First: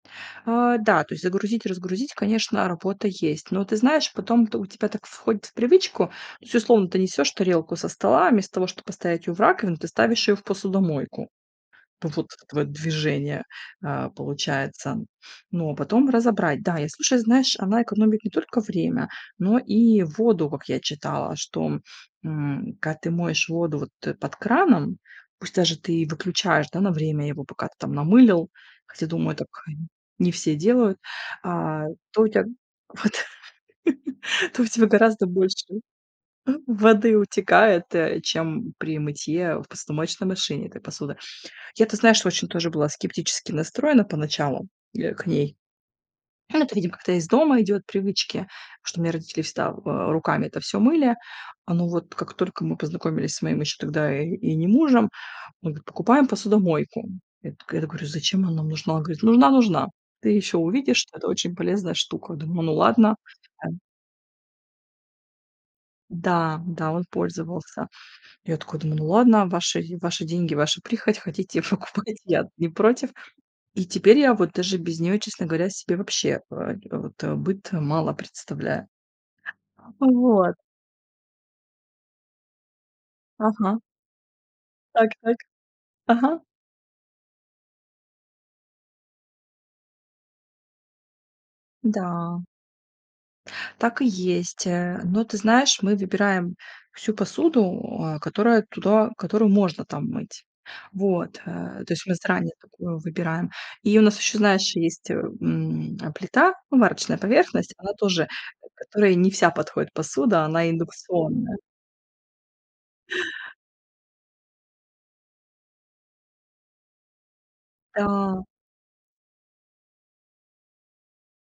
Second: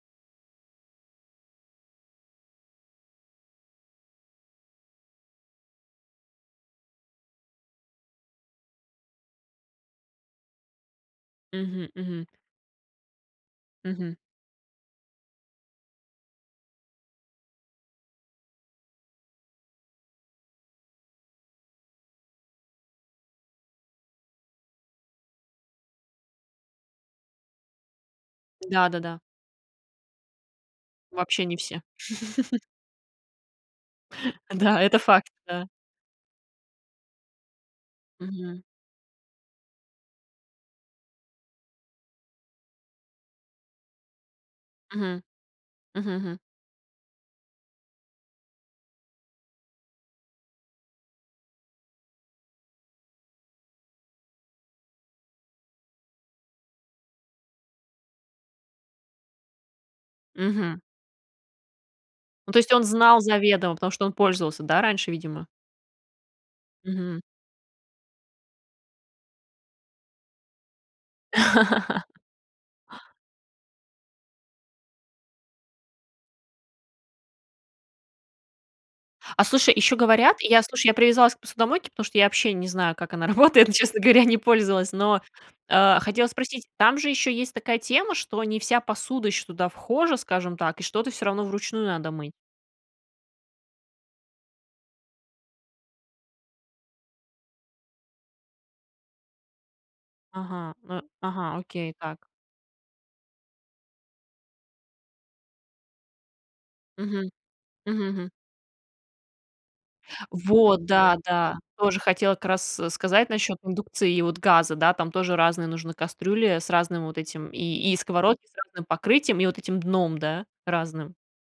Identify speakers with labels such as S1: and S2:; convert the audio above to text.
S1: Э, да, то есть загрузить, разгрузить, конечно, работа есть. Но ты знаешь, потом т у тебя так входит в привычку. То есть условно ты несёшь тарелку со стола, а вместо того, чтобы поставить её в раковину, ты ставишь её в посудомойку.
S2: Мгм,
S1: Вот
S2: мгм.
S1: это твоё движение, э,
S2: Мгм.
S1: получается. Ну, а потом разобрать. Да, и слушай, знаешь, она экономит не только время, но и воду, как я читала. Что, м, когда ты моешь воду вот, э, под краном, пусть даже ты выключаешь, да, на время его, пока ты там намылил, хотя,
S2: Да-да-да.
S1: думаю, так не все делают,
S2: Вообще не все.
S1: а, то у тя, вот, то у
S2: Да,
S1: тебя
S2: это
S1: гораздо
S2: факт.
S1: больше
S2: Да.
S1: воды утекает, э,
S2: Мгм.
S1: чем при мытье в посудомоечной машине этой посуды. Я, ты знаешь, очень тоже была скептически настроена поначалу, э,
S2: Мгм.
S1: к ней.
S2: Мгм, мгм.
S1: Ну, это, видимо, как-то из дома идёт, привычки, потому что у меня родители всегда, в э, руками это всё мыли, оно вот как только мы познакомились с моим ещё тогда и и не мужем, он говорит: "Покупаем посудомойку". Я такая, да, говорю: "Зачем она нам нужна?". Он говорит: "Нужна нужна. Ты ещё
S2: Мгм.
S1: увидишь, что это очень полезная штука".
S2: Ну, то
S1: Думаю:
S2: есть
S1: "Ну
S2: он
S1: ладно",
S2: знал
S1: э,
S2: заведомо,
S1: м.
S2: потому что он пользовался, да, раньше, видимо?
S1: Да, да, он
S2: Мгм.
S1: пользовался. Я такая думаю: "Ну ладно, ваши ваши деньги, ваша прихоть, хотите- покупайте". Я-то не против. И теперь я вот даже без неё, честно говоря, себе вообще, э, э, вот быт мало представляю.
S2: А, слушай, ещё говорят,
S1: Вот.
S2: я, слушай, я привязалась к посудомойке, потому что я вообще не знаю, как она работает, но,
S1: Ага.
S2: честно говоря, не пользовалась.
S1: Так,
S2: Но,
S1: так.
S2: э, хотела
S1: Ага.
S2: спросить, там же ещё есть такая тема, что не вся посуда ещё туда вхожа, скажем так, и что-то всё равно вручную надо мыть?
S1: Да. Так и есть, э, но, ты знаешь, мы выбираем всю посуду, а, которая туда которую можно там мыть.
S2: Ага, ну,
S1: Вот,
S2: ага,
S1: э, то
S2: окей,
S1: есть у нас
S2: так.
S1: заранее такую выбираем. И у нас ещё, знаешь, есть, м, э, плита, ну, варочная
S2: Мгм.
S1: поверхность, она
S2: Мгм,
S1: тоже,
S2: мгм.
S1: к которой не вся подходит посуда, она
S2: Вот, да
S1: индукционная.
S2: да. Тоже хотела как раз сказать насчёт индукции и вот газа. Да, там тоже разные нужны кастрюли с разным вот этим и и
S1: Да.
S2: сковородки с разным покрытием и вот этим дном, да, разным.